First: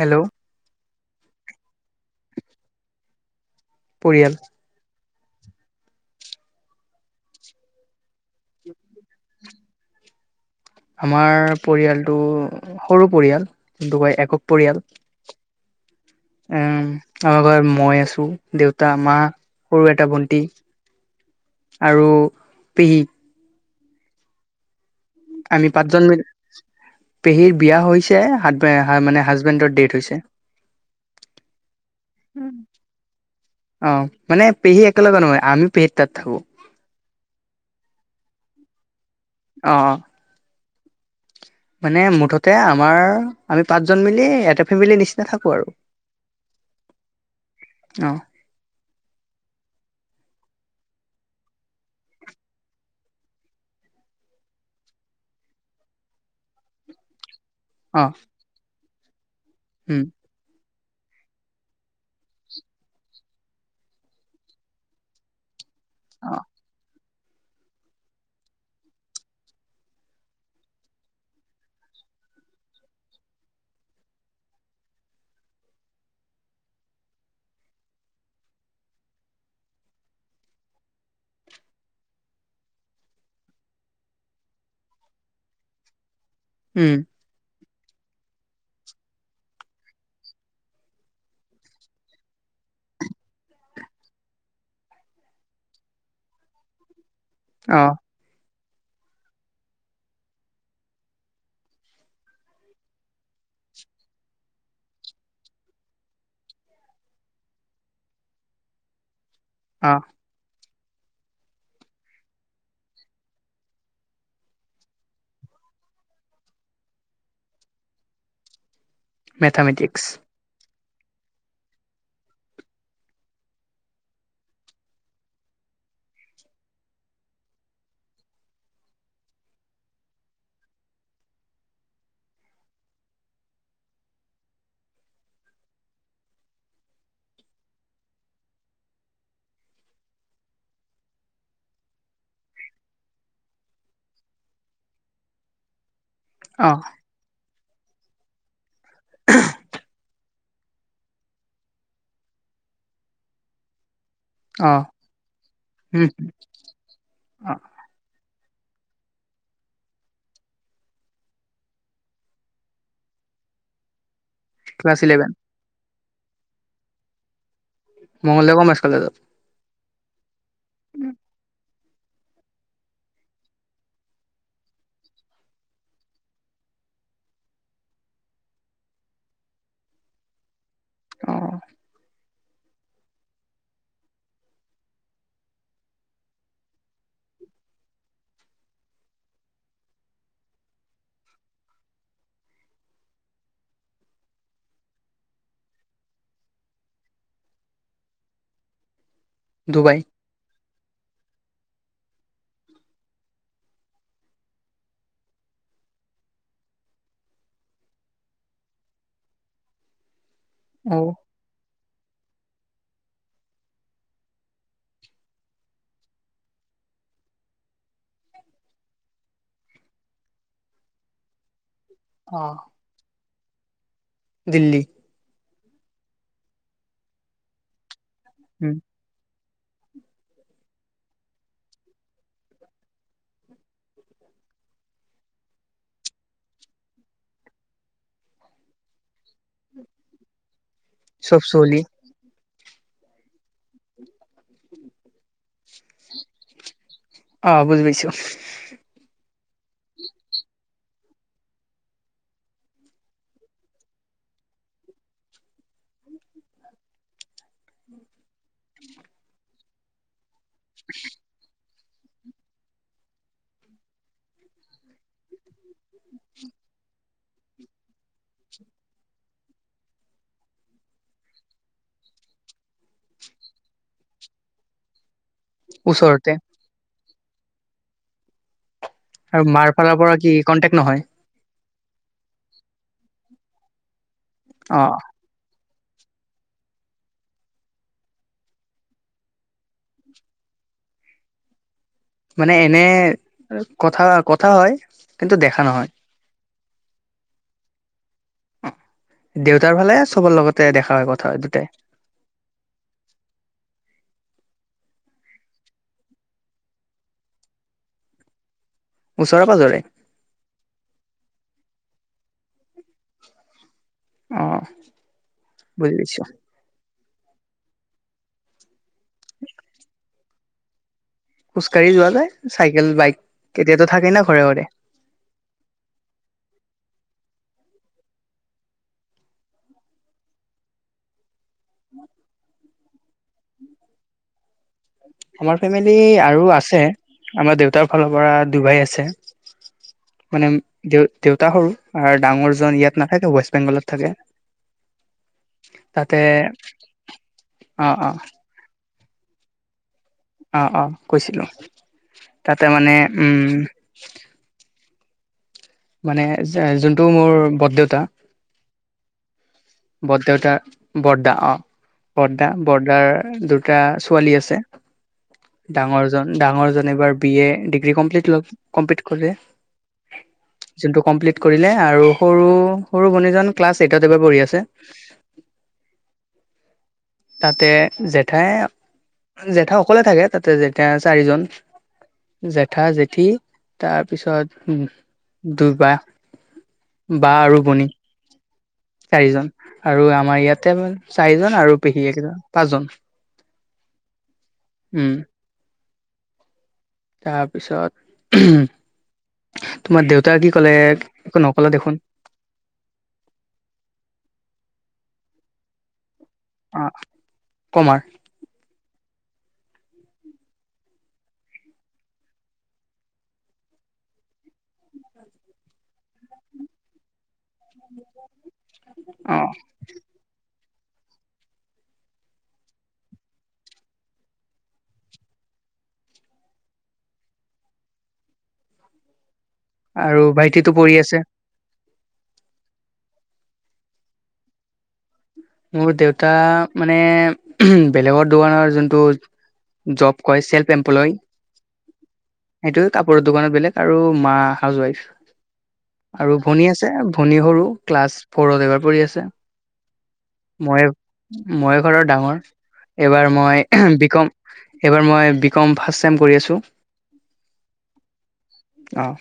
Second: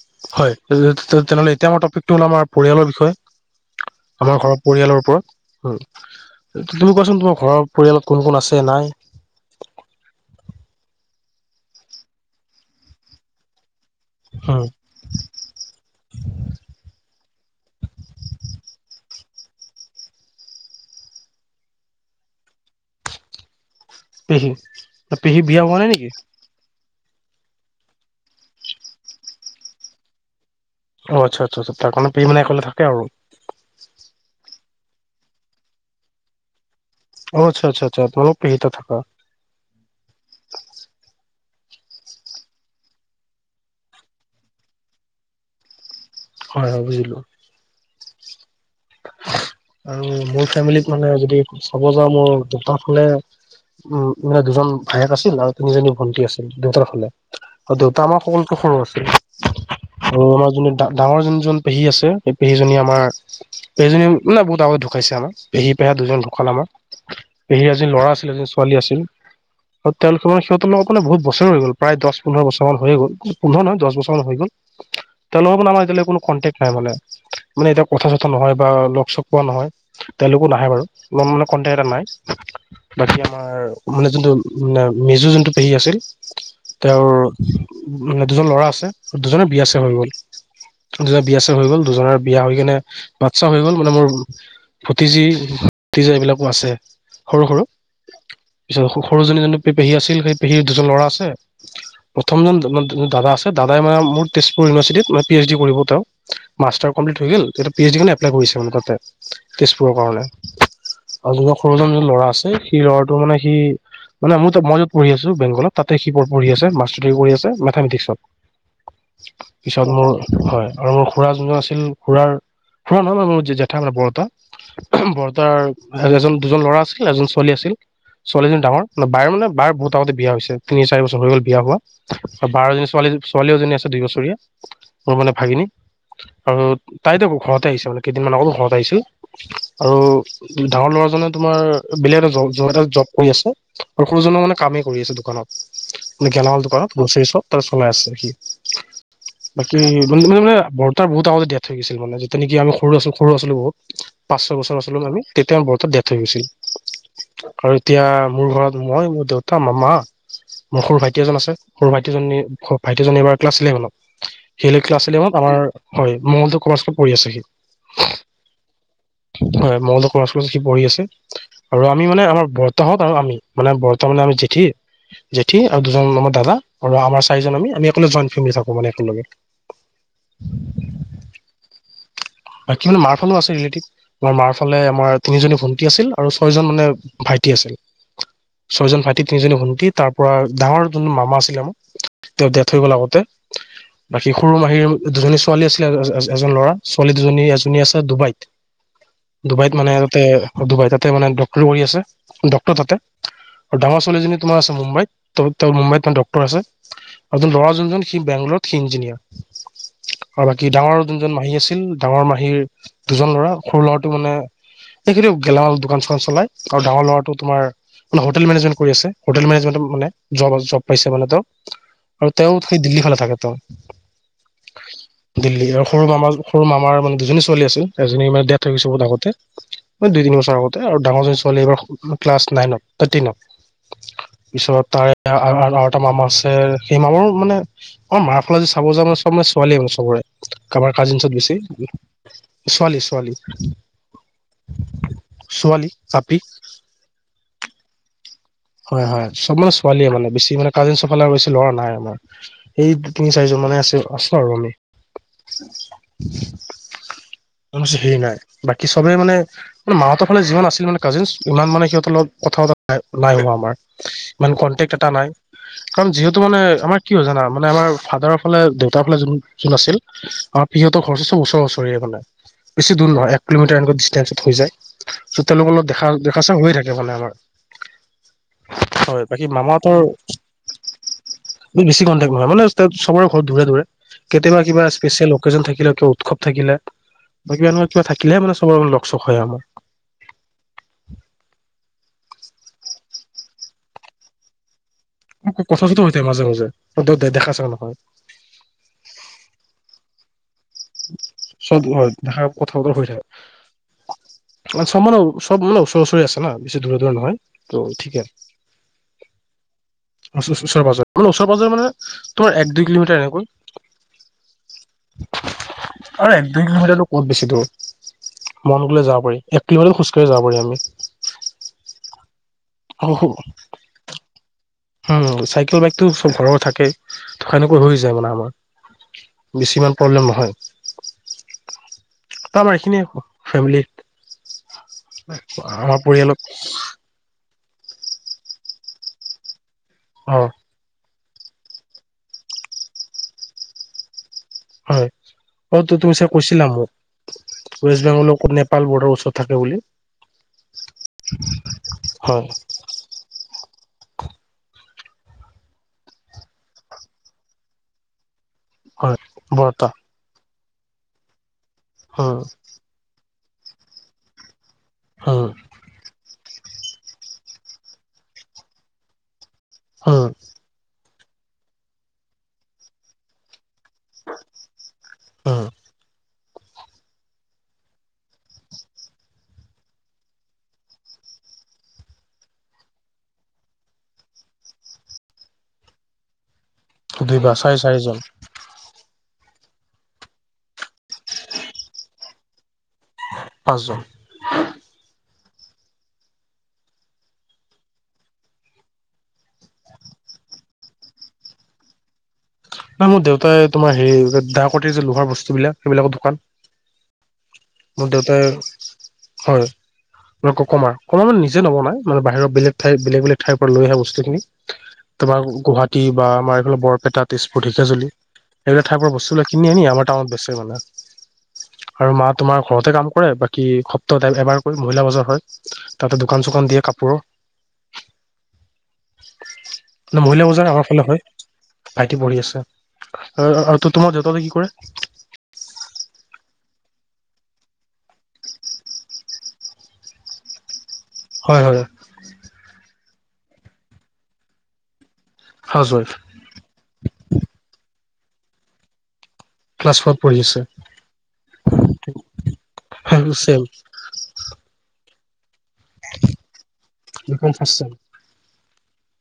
Hello হয় তেনে লৈতে আম পিক [unintelligible] ত আমাৰ পৰিয়ালৰ বিষয়ে পৰিয়াল আমাৰ ঘৰৰ পৰিয়ালৰ ওপৰত উ তুমি কোৱাচোন তোমাৰ ঘৰৰ পৰিয়ালত কোন কোন আছে নাই আমাৰ পৰিয়ালটো সৰু পৰিয়াল কয় একক উম পৰিয়াল, উম আমাৰ ঘৰত মই আছো দেউতা মা সৰু এটা ভণ্টী আৰু পেহী। পেহী পেহী বিয়া আমি হোৱা নাই পাঁচজন নেকি! মিল পেহীৰ বিয়া হৈছে হাত মানে হাজবেণ্ডৰ ডেথ হৈছে অ আচ্ছা আচ্ছা তাৰ কাৰণে পেহী মানে অকলে থাকে আৰু অ মানে পেহী একেলগে নহয় আমি পেহী তাত থাকো অ আচ্ছা আচ্ছা আচ্ছা তোমালোক পেহি তাত থাকা অ অঁ মানে মুঠতে আমাৰ আমি পাঁচজন মিলি এটা ফেমিলিৰ নিচিনা থাকো আৰু। হয় হয় বুজিলো। অ আৰু মোৰ ফেমিলিত মানে যদি চাব যাওঁ মোৰ দুটাৰ ফালে উ মানে দুজন ভায়েক আছিল আৰু তিনিজনী ভন্টি আছিল দেউতাৰ ফালে আৰু অ দেউতা আমাৰ সকলোতকৈ সৰু আছিল উম উ [unintelligible] অ মাজনে [unintelligible] ডাঙৰ যোনজন পেহী আছে সেই পেহীজনী আমাৰ এইজনী নাই বহুত আগত ঢুকাইছে আমাৰ পেহী পেহা দুজন অ ঢুকালে আমাৰ পেহী এজন ল'ৰা আছিল এজন ছোৱালী আছিল, আৰু তেওঁলোকে মানে সিহঁৰ লগক মানে বহুত বছৰে হৈ গল প্ৰায় দহ পোন্ধৰ বছৰ মান হৈয়ে গ'ল, পোন্ধৰ নহয় দহ বছৰ মান হৈ গ'ল, তেওঁলোকৰ মানে আমাৰ এতিয়ালৈ কোনো কন্টেক্ট নাই মানে মানে এতিয়া কথা চথা নহয় বা লগ ছগ পোৱা নহয়, তেওঁলোকো নাহে বাৰু অলপ মানে কন্টেক এটা নাই বাকী আমাৰ মানে যোনটো নিজৰ যোনটো পেহী আছিল উম তেওঁৰ মানে দুজন ল'ৰা আছে দুজনে বিয়া ছিয়া হৈ গল দুজনে বিয়া ছিয়া হৈ গল দুজনৰ বিয়া হৈ কেনে। বাচ্ছা হৈ গ'ল মানে মোৰ ভতিজী ভতিজা এইবিলাকো আছে সৰু সৰু অ পিছত সৰুজনী যোনটো পেহী আছিল সেই পেহীৰ দুজন ল'ৰা আছে প্ৰথমজন দাদা আছে দাদাই মানে মোৰ তেজপুৰ ইউনিভাৰ্চিটিত মানে পি এইচ ডি কৰিব তেওঁ মাষ্টাৰ কমপ্লিট হৈ গল পি এইচছি এপ্লাই কৰিছে মান তাতে অ তেজপুৰৰ কাৰণে আৰু য সৰুজন য ল'ৰা আছে সেই ল'ৰাটো মানে সি মানে মোৰ ত মই য'ত পঢ়ি আছো বেংগলত তাতে সি পঢ়ি আছে মাষ্টাৰ ডিগ্ৰী পঢ়ি আছে মেথমেটিক্ছত পিছত মেথামেটিক্স মোৰ হয় আৰু মোৰ খুুৰা যোনজন আছিল খুৰাৰ। খুৰা নহয় ম মোৰ জেঠা মানে বৰতা বৰতাৰ এজন দুজন ল'ৰা আছিল এজন ছোৱালী আছিল ছোৱালীজনী ডাঙৰ বাইৰ মানে বাৰ বহুত আগতে বিয়া হৈছে তিনি চাৰি বছৰ হৈ গ'ল বিয়া হোৱা আৰু বাৰ এজনী ছোৱালী ছোৱালী এজনী আছে দুই বছৰীয়া মোৰ মানে ভাগিনী আৰু তাইতো কও। ঘৰতে আহিছে মানে কেইদিনমান আগত ঘতে আহিছিল আৰু ডাঙৰ ল'ৰাজনে তোমাৰ বেলেগ এটা জ এ জব কৰি আছে আৰু সৰুজ মানে কামেই কৰি আছে দোকানত। আ গেলামাল অ দোকানত গ্ৰছৰী্চপ চলাই আছে সি বাকী বৰ্তাৰ বহু আগতে দিয়াই থই হৈ গছিল মানে তেনেকে আমি সৰু আছোঁ সৰু আছিলো বহু পাঁচ ছয় অ বছৰ আছিলোঁ আমি তেতিয়া বৰ তাত উম ডেথ হৈ গৈছিল অ আৰু এতিয়া। মোৰ ঘৰত মই মোৰ দেউতা মোৰ মা মোৰ সৰু ভাইটি এজন আছে সৰু ভাইটিজনী ভাইটি এজন এইবাৰ ক্লাছ ইলেভেনত। শিল ক্লাছ এলেভত আমাৰ হয় মঙলদৈ কমা পঢ়ি আছে সি মঙলদৈ কমাৰ্চ কলেজত মংগল পঢ়ি আছে আৰু আমি মানে আমাৰ বৰতাহঁত আৰু আমি মানে বৰত মানে আমি জেঠী জেঠী আৰু দুজন আমাৰ দাদা আৰু আমাৰ চাৰিজন আমি আমি জইন ফেমিলি থাকো মানে একেলগে। অ বাকী মোৰ মাৰ ফালে আছে ৰীলেটিভ আমাৰ মাৰ ফালে আমাৰ তিনিজনী ভন্টি আছিল আৰু ছয়জন মানে ভাইটি আছিল ছয়জন ভাইটি তিনিজনী ভন্টি তাৰ পৰা ডাঙৰ জন মামা আছিলে আমাৰ তেওঁৰ ডেথ হৈব লগতে বাকী সৰু মাহীৰ দুজনী ছোৱালী আছিলে। এজন ল'ৰা ছোৱালী দুজনী এজনী আছে ডুবাইত ডুবাইত মানে ডুবাই আগতে। ডুবাই তাতে মানে ডক্টৰী কৰি আছে ডক্তৰ তাতে আৰু ডাঙৰ ছোৱালীজনী তোমাৰ আছে মুম্বাইত তেওঁ মুম্বাইত তোমাৰ ড্টৰ আছে আৰু ত ল'ৰা যোনজন সি বেংগলৰত সি ইঞ্জিনিয়াৰ। আৰু বাকী ডাঙৰ অ জন মাহী আছিল ডাঙৰ মাহীৰ দুজন ল'ৰা সৰু ল'ৰাটো মানে এইখিন গেলামাল দোকান চোকান চলাই আৰু ডাঙৰ ল'ৰাটো তোমাৰ মানে হোটেল মেনেজমেন্ট কৰি আছে হোটেল মেনেজমেন্টত মানে জব জব পাইছে মানে তেওঁ আৰু অ তেওঁ সেই দিল্লী ফালে থাকে। ত দিল্লী দিল্লী আৰু সৰু মামা সৰু মামাৰ মানে দুজনী ছোৱালী আছিল। এজনী মানে ডেত উম হৈ আগতে দুই তিন বছৰ আগতে আৰু ডাঙৰ জনী ছোৱালী এইবাৰ ক্লাছ নাইনত টেনত পিছত তাৰে আৰু এটা মামা আছে সেই মামাৰ মানে আাৰ মাৰ ফালে যে চাব যা মানে চব মানে ছোৱালী মানে চবৰে কাৰোবাৰ কাজিনছত চব বেছি চলি [unintelligible] ছোৱালী ছোৱালী। ছোৱালী আপি অ বুজি পাইছো [unintelligible] হয় হয়। চব মানে ছোৱালীয়ে মানে বেছি মানে কাজিন চোফালে আৰু বেছি লৰা নাই আমাৰ সেই তিনি চাৰিজন মানে আছে আছ আৰু আমিছ হে নাই বাকী চবেই মানেে মাহতক [unintelligible] ে যিমান [unintelligible] আছিল মানে কাজিন ইমান মানে সিহঁতৰ লগত কথা পতা হয় [unintelligible] নাই হোৱা আমাৰ, ইমান কনটেক্ট এটা নাই। কাৰণ যিহেতু মানে আমাৰ। কি হয় জানা মানে আমাৰ ফাদাৰৰ ফালে দেউতাৰ ফালে যোন আছিল আমাৰ পিহঁতৰ ঘৰ চব ওচৰে ওচৰি মানে বেছ দৰ নহয় এক কিলোমিটাৰ এনেকুৱা ডিচটেন্স হৈ যায় [unintelligible] ত' তেওঁলোক অলপ দেখা ওচৰতে দেখা হৈ থাকে মানে আমাৰ [unintelligible] হয় বাকী আৰু মাৰ মামাহঁতৰ ফালাৰ পৰা কি কনটেক নহয়। বেছি কটেক্ নহয় মানে ত চবৰে ঘৰত দূৰে দূৰে [unintelligible] কেতিয় অ কিবা ইচপেচিয়েল লোকেজন থাকিব [unintelligible] থাকিলে কিবা উৎসৱ থাকিলে বা কিবা এনেকুৱা কিবা থাকিলেহে মানে চবৰে লচখ হয় আমাৰ [unintelligible] মানে এনে কথা কথা হয়। কিন্তু অ দেখা নহয় কথাটোতো হৈছে মাজে মাজে। দ দেখা চা নহয় [unintelligible] খ লগত। চব হয় দেখা কথা বতৰা হৈ থাকে। চব মানে চব মানে, ওচৰা ওচৰি আছে ন বেছি দূৰে দূৰে নহয় ত ঠিকেই। ওচৰে পাজৰে ওচৰ পাজৰে ম ওচৰে পাজৰে মানে। তোমাৰ এক দুই কিলোমিটাৰ হব। আহ। আৰু এক দুই কিলোমিটাৰ [unintelligible] বহুত বেছি দূৰ মন গ'লে যাব পাৰি এক কিলোমিটাৰ খোজ কাঢ়ি যাব পাৰি আমি [unintelligible] খোচ কাঢ়ি যোৱানে [unintelligible] চাইকেল বাইক কেতিয়াতো থাকে না ঘৰে ঘৰে। চাইকেল বাইকটো চব ঘৰৰ থাকেই সেনেকৈ হৈ যায় মানে আমাৰ বেছি ইমান প্ৰব্লেম নহয় [unintelligible] [inaudible] তাৰ এইখিনিয় ফেমিলিত [unintelligible] আমাৰ ফেমিলি আৰু আছে আমাৰ দেউতা [unintelligible] তাৰ ফালৰ পৰা ডুবাই আছে । মানে অ' দে - দেউতা সৰু, আৰু ডাঙৰজন ইয়াত নাথাকে, ৱেষ্ট বেংগলত থাকে । হয়, অ তো তুমি চাগে কৈছিলা মোক, অ', ৱেষ্ট অ', বেংগলৰ নেপাল বৰ্ডাৰ ওচৰত । থাকে বুলি। অ' অ' কৈছিলো। হয়, তাতে মানে উম মানে যোনটো মোৰ বৰ দেউতা হয়। বৰতা বৰদেউতা বৰ্দা অ'! উম, বৰ্দা বৰ্দাৰ দুটা ছোৱালী আছে। উম, ডাঙৰ জন ডাঙৰজন এবাৰ বি এ ডিগ্ৰী কম্প্লিত কৰিলে । উম, যোনটো কমপ্লিত কৰিলে, আৰু সৰু, সৰু ভনীজন ক্লাছ এইটত এইবাৰ পঢ়ি আছে। অ'! তাতে জেঠাই, জেঠাই অকলে থাকে, তাতে জেঠাই চাৰিজন। জেঠা জেঠী তাৰপিছত দুয়ো বা। দুই বা আৰু চাৰে ভনী চাৰিজন। চাৰিজন আৰু আমাৰ ইয়াতে, চাৰিজন আৰু পেহী এইকেইজন, পাঁচজন । পাঁচজন? তাৰপিছত, তোমাৰ দেউতাই কি ক'লে, একো নক'লে দেখোন? ন মোৰ দেউতাই, ‌ তোমাৰ হেই, দা কটাৰি যে লোহাৰ বস্তু বিলাক, সেইবিলাকৰ দোকান অ কমাৰ। মোৰ দেউতাই হয় কমাৰ। কমাৰ মানে নিজে নবনাই, মানে বাহিৰৰ বেলেগ ঠাই, বেলেগ বেলেগ ঠাইৰ পৰা লৈ আহে বস্তুখিনি। তোমাৰ গুৱাহাটী বা আমাৰ এইফালে বৰপেটাত তেজপুৰ, ঢেঁকীয়াজুলি, এইবিলাক ঠাইৰ পৰা অ বস্তুবিলাক কিনি আনি আমাৰ টাউনত বেছে মানে। আৰু মা তোমাৰ ঘৰতে কাম কৰে, বাকী সপ্তাই এবাৰ কৈ মহিলা বজাৰ হয়, তাতে দোকান চোকান দিয়ে কাপোৰৰ । আৰু ভাইটিতো পঢ়ি আছে? ভাইটি পঢ়ি আছে। আৰু তোমাৰ দেউতাৰায়ে কি কৰে? মোৰ দেউতা মানে, বেলেগৰ দোকানৰ যোনটো জব কয়, চেইলচমেন এম্পলয় হয় হয় সেইটো। কাপোৰৰ দোকানত বেলেগ, আৰু মা হাউচ ৱাইফ। হাউচ ৱাইফ আৰু ভনী আছে, ভনী সৰু ক্লাছ ফৌৰত এইবাৰ পঢ়ি আছে। ক্লাছ ফ'ৰত পঢ়ি আছে মই, ময়ে ঘৰৰ ডাঙৰ, এইবাৰ মই ছেম বিকম, এইবাৰ মই বি ক'ম ফাৰ্ষ্ট ছেম কৰি আছোঁ। বি কম ফাৰ্ষ্ট ছেম আহ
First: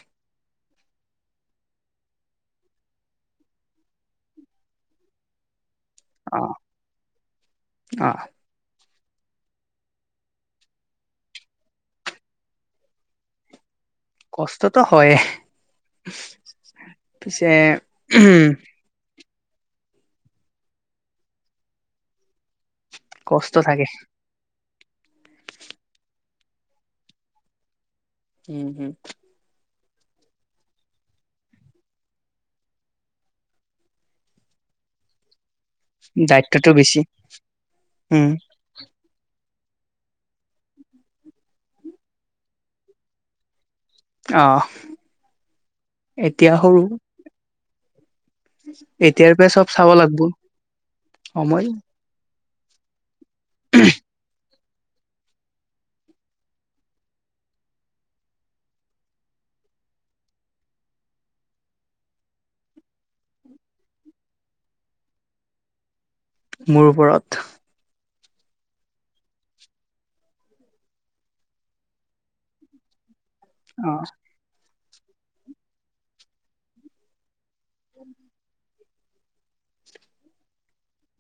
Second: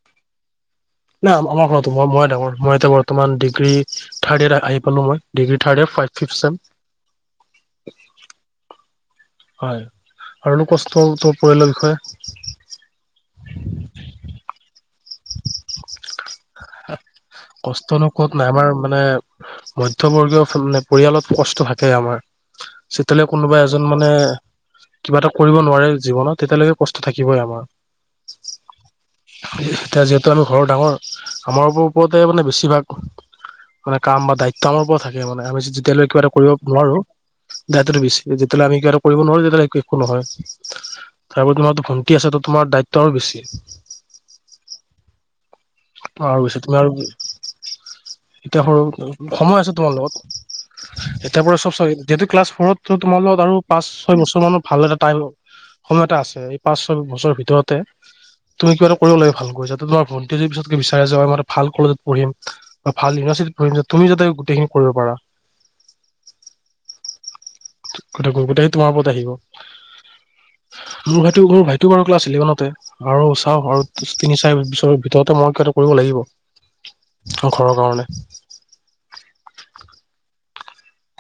নাই আমাৰ ঘৰত মই ডাঙৰ মই এতিয়া বৰ্তমান ডিগ্ৰী থ্ডয় আহি পালো মই। Third five fifteen. অ অ হয় আৰুনো কষ্টটো পৰিলে বিষয়ে। কষ্টতো হয়। কষ্টনো ক'ত নাই আমাৰ মানে মধ্যবৰ্গীয় মানে পৰিয়ালত কষ্ট থাকে আমাৰ। চতিয়ালৈ কষ্ট কোনোবা থাকে। এজন মানে কিবা এটা কৰিব নোৱাৰে জীৱনত তেতিয়ালৈকে কষ্ট থাকিবই আমাৰ। উম উম। এতিয়া যিহেতু আমি ঘৰৰ ডাঙৰ। আমাৰ ওপৰতে মানে বেছিভাগ মানে কাম বা দায়িত্ব আম ওপৰত থাকে মানে আমি যেতিয়ালৈলে কিবা এটা কৰিব দায়িত্বটো নোৱাৰো বেছি দায়িত্বতো বেছি উম যেতিয়ালৈলে আমি কিব এটা কৰিব নোৱাৰো তেতিয়াহলে। একো নহয় তাৰপৰি তোমাৰো ভণ্টি আছে তো তোমাৰ দায়িত্ব আৰু বেছি। অ আৰু এতিয়া তুমি সৰু আৰু এতিয়া সৰু এতিয়াৰ পৰা সময় চব আছে চাব তোমাৰ লাগব। লগত এতিয় পৰা সময় চব চ যিহেতু ক্লাছ। ঘৰত তোমাৰ লগত আৰু পাঁচ ছয় বছৰ মানৰ ভাল এটা টাইম সময় এটা আছে এই পাঁচ ছয় বছৰৰ ভিতৰতে তুমি কিবা এটা কৰিব লাগে ভালকৈ যাতে তোমাৰ ফোন। পিছতকে বিচাৰে যে মই ভাল কলেজত পঢ়িম বা ভাল ইউনিভাৰ্চিটিত পঢ়িম যে তুমি যাতে গোটেইখিনি কৰিব পাৰা। মোৰ ওপৰত। গ গোটাহি তোমাৰ ওপৰত আহিব মোৰ ভাই মোৰ ভাইটিও বাৰু ক্লাছ ইলেভেনতে আৰু অ আৰু তিনি চাৰি পছিত। অ [unintelligible] তিহঁতে মই কিয়টো কৰিব লাগিব। ঘৰৰ কাৰণে।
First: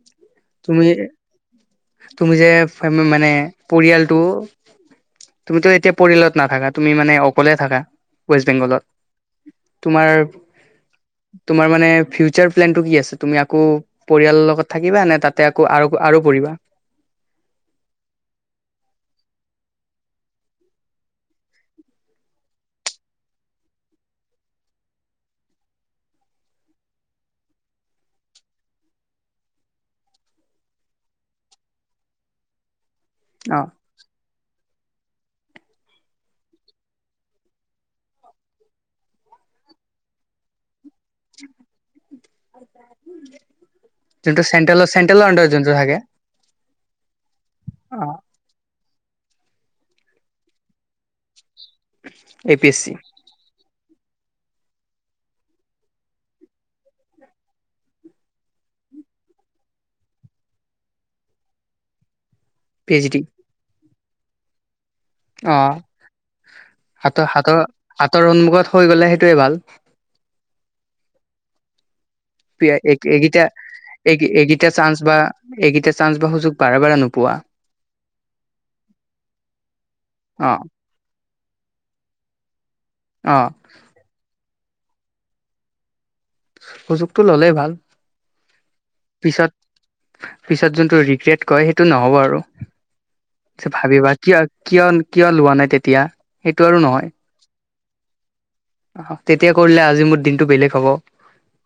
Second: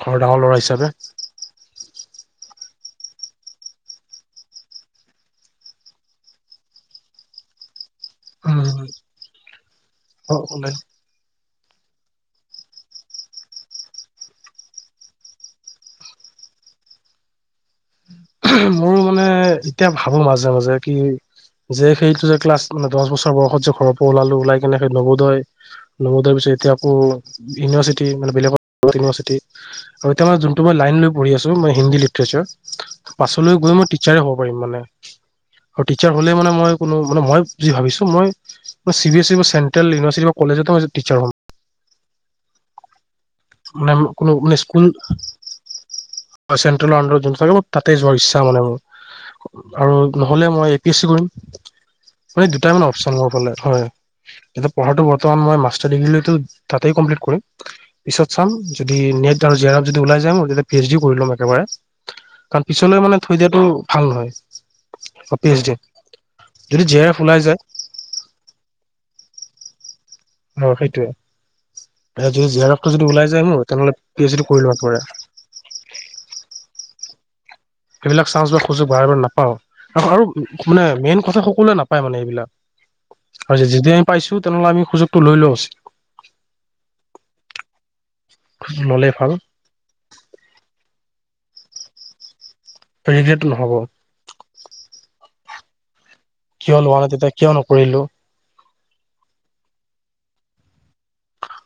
ঘৰ ডাঙৰ ল'ৰা তুমি হিচাপে। তুমি যে মানে পৰিয়ালটো তুমিতো এতিয়া পৰিয়ালত নাথাকা তুমি মানে অকলে থাকা। ৱেষ্ট বেংগলত তোমাৰ তোমাৰ মানে ফিউচাৰ প্লেন টো কি আছে তুমি আকৌ পৰিয়ালৰ লগত থাকিবা নে তাত তাতে আকৌ আৰু আৰু পঢ়িবা। মোৰ মানে এতিয়া ভাবো মাজে মাজে কি যে সেইটো যে ক্লাছ মানে দহ বছৰ বয়সত যে ঘৰৰ পৰা ওলালো ওলাই কিনে সেই নৱোদয় নৱোদয়ৰ পিছত এতিয়া আকৌ ইউনিভাৰ্চিটি মানে বেলেগ ইউভাৰ্চিটি আৰু এতিয়া মানে যোনটো মই লাইন লৈ পঢ়ি আছো ম হিন্দী লিটচাৰ। পাছলৈ অ গৈ মই টিচাৰে হ'ব পাৰিম মানে। আৰু টিচাৰ হ'লে মানে মই কোনো মান মই ভাবিছো মই চি বি এছ ই বা চেন্ট্ৰেল ইভাৰ্চিটি বা কলেজত। টিচাৰ হম। মানে কোনো যোনটো মানে স্কুল, চেন্ট্ৰেলৰ চেন্ট্ৰেলৰ আণ্ডাৰত যোনটো থাকে চেন্ট্ৰেল আাৰ যোন থাকে ম তাতে অ যোৱাৰ ইচ্ছা মানে মোৰ। আৰু নহলে মই এ পি এছ চি কৰিম। মানে এ পি দুটা এছ মান চি অপচন লব পালে হয় এতিয়া পঢ়াটো বৰ্তমান মই মাষ্টাৰ ডিগ্ৰীলৈতো তাতে কমপ্লিট কৰিম। পিছত চাম যদি নেট আৰু জে আৰ এফ যদি ওলাই যায় তে পি এইচ ডিও কৰি লম একেবাৰে। কাৰণ পি পিছলৈ এইচ ডি মানে থৈ দিয়াটো ভাল হয়। অ জে আৰ এফ হাতৰ, ওলাই যায় হাতৰ, হাতৰ উন্মুখত হৈ গলে সেইটোৱে ভাল। অ সেইটোৱে। যদি জে আৰ এফটো যদি ওলাই যায় এইগেইটা মোৰ তেনেহ'লে পি এইচ ডি কৰি এইগেইটা, লম চান্স একেবাৰে বা এইগেইটা চান্স বা সুযোগ বাৰ বাৰ নোপো পোৱা। সেইবিলাক চাঞ্চ বা সুযোগ ব ব নাপাওঁ, আৰু আৰু অ মানে মেইন কথা সকলোৱে নাপায় মানে এইবিলাক। অ যেতি- যেতিয়া আমি পাইছো তেনেহ'লে আমি সুযোগটো লৈ লৈও উচিত। সুযোগটো ললে ভাল। ল'লে ভাল পিছত, পিছত যোনটো ৰি ৰেট হয় সেইটো নহ'ব আৰু। ৰিগ্ৰেট নহ'ব ভাবিবা কিয় কিয় কিয়, লোৱা নাই। তেতিয়া সেইটো কিয় আৰু লোৱা নহয় নাই, তেতিয়া কিয় নকৰিলো অ তেতিয়া কৰিলে আজি মোৰ দিনটো বেলেগ হব।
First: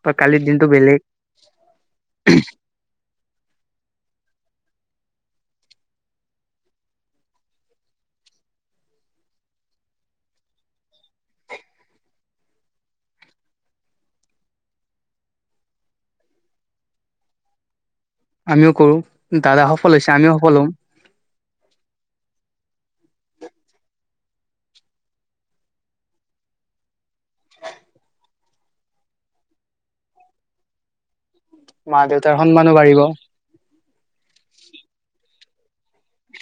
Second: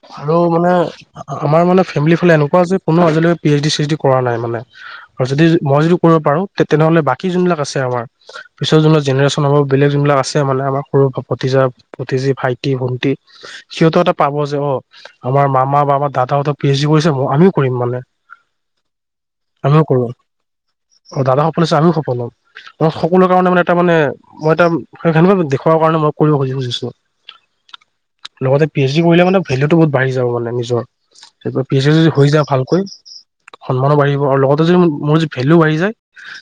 বা আৰু কালিৰ দিনটো মানে, বেলেগ আমাৰ মানে ফেমিলি ফালে এনেকুৱা যে কোনো আজিলৈ P H D, C H D কৰা নাই মানে। আৰু যদি মই যদি কৰিব পাৰো তেনেহলে বাকী যোনবিলাক আছে আমাৰ পিছৰ যোনটো জেনেৰেচন হব বেলেগ যোনবিলাক আছে মানে আমাৰ সৰু ভতিজা- ভতিজী, ভাইটি-ভণ্টি সিহঁতেও এটা পাব। যে অ, আমাৰ মামা বা আমাৰ দাদাহতে পি এইচ ডি কৰিছে আমিও কৰিম মানে। আমিও কৰো, দাদা আমিও সফল কৰো হৈছে আমিও সফল হম। ম সকলোৰে কাৰণে মানে এটা মা, নে মই এটা সেই দেখুৱাৰ কাৰণে মই কৰিব খজ খুজিছো। লগতে পি এইচ ডি কৰিলে মানে ভেলুটো বহুত বাঢ়ি যাব মানে নিজৰ। তাৰ পি এইচ ডি- চি মা এইচ ডি যদি দেউতাৰ যাওক সন্মানো ভালকৈ, বাঢ়িব সন্মানো বাঢ়িব আৰু লগত য মোৰ যদি ভেলো বাঢ়ি যায়,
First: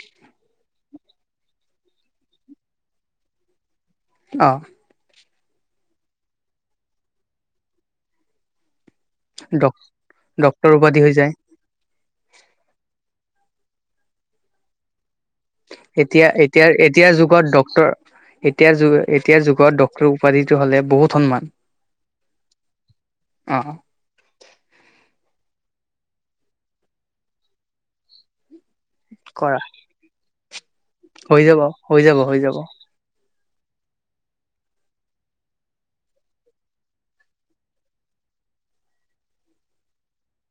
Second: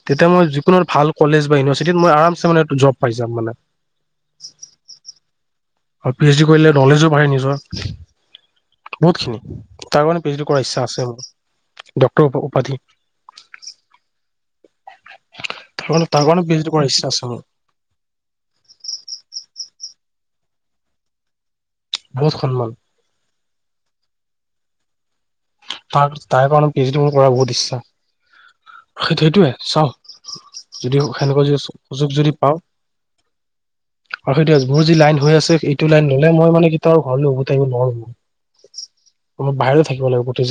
তেতিয়া মই যিকোনো ভাল কলেজ বা ইউনিভাৰ্চিটিত মই আৰাম মে জব পাই যাম মানে। অ আৰু পি এইচ ডি কৰিলে নলেজো বাঢ়ে নিজৰ। বহুতখিনি, তাৰ কাৰণে পি এইচ ডি কৰাৰ ডক্তৰ ইচ্ছা উপাধি আছে হৈ যায় মোৰ। ডক্টৰ উপাধি। তাৰ কাৰণে এতিয়া তাৰ কাৰণে পি এইচ এতিয়া ডি কৰাৰ ইচ্ছা এতিয়াৰ আছে মোৰ যুগত ডক্টৰ, এতিয়া এতিয়া যুগত ডক্টৰ উপাধিটো হ'লে বহুত সন্মান। বহুত সন্মান। অ। ত তাৰ কাৰণ পি এইচ ডি মোৰ কৰাৰ বহুত ইচ্ছা। সেইটো সেইটোয়ে কৰা চাও যদি হৈ সেনেকোৱা যদি যাব হৈ সুযোগ যাব যদি হৈ যাব। পাওঁ আৰু সেইটো মোৰ যি লাইন হৈ আছে এইটো লাইন ললে মই মানে কেতিয়া ঘৰ উভত আহিব নোৱাৰো বাহিৰ থাকিব লাগিব প্ৰতি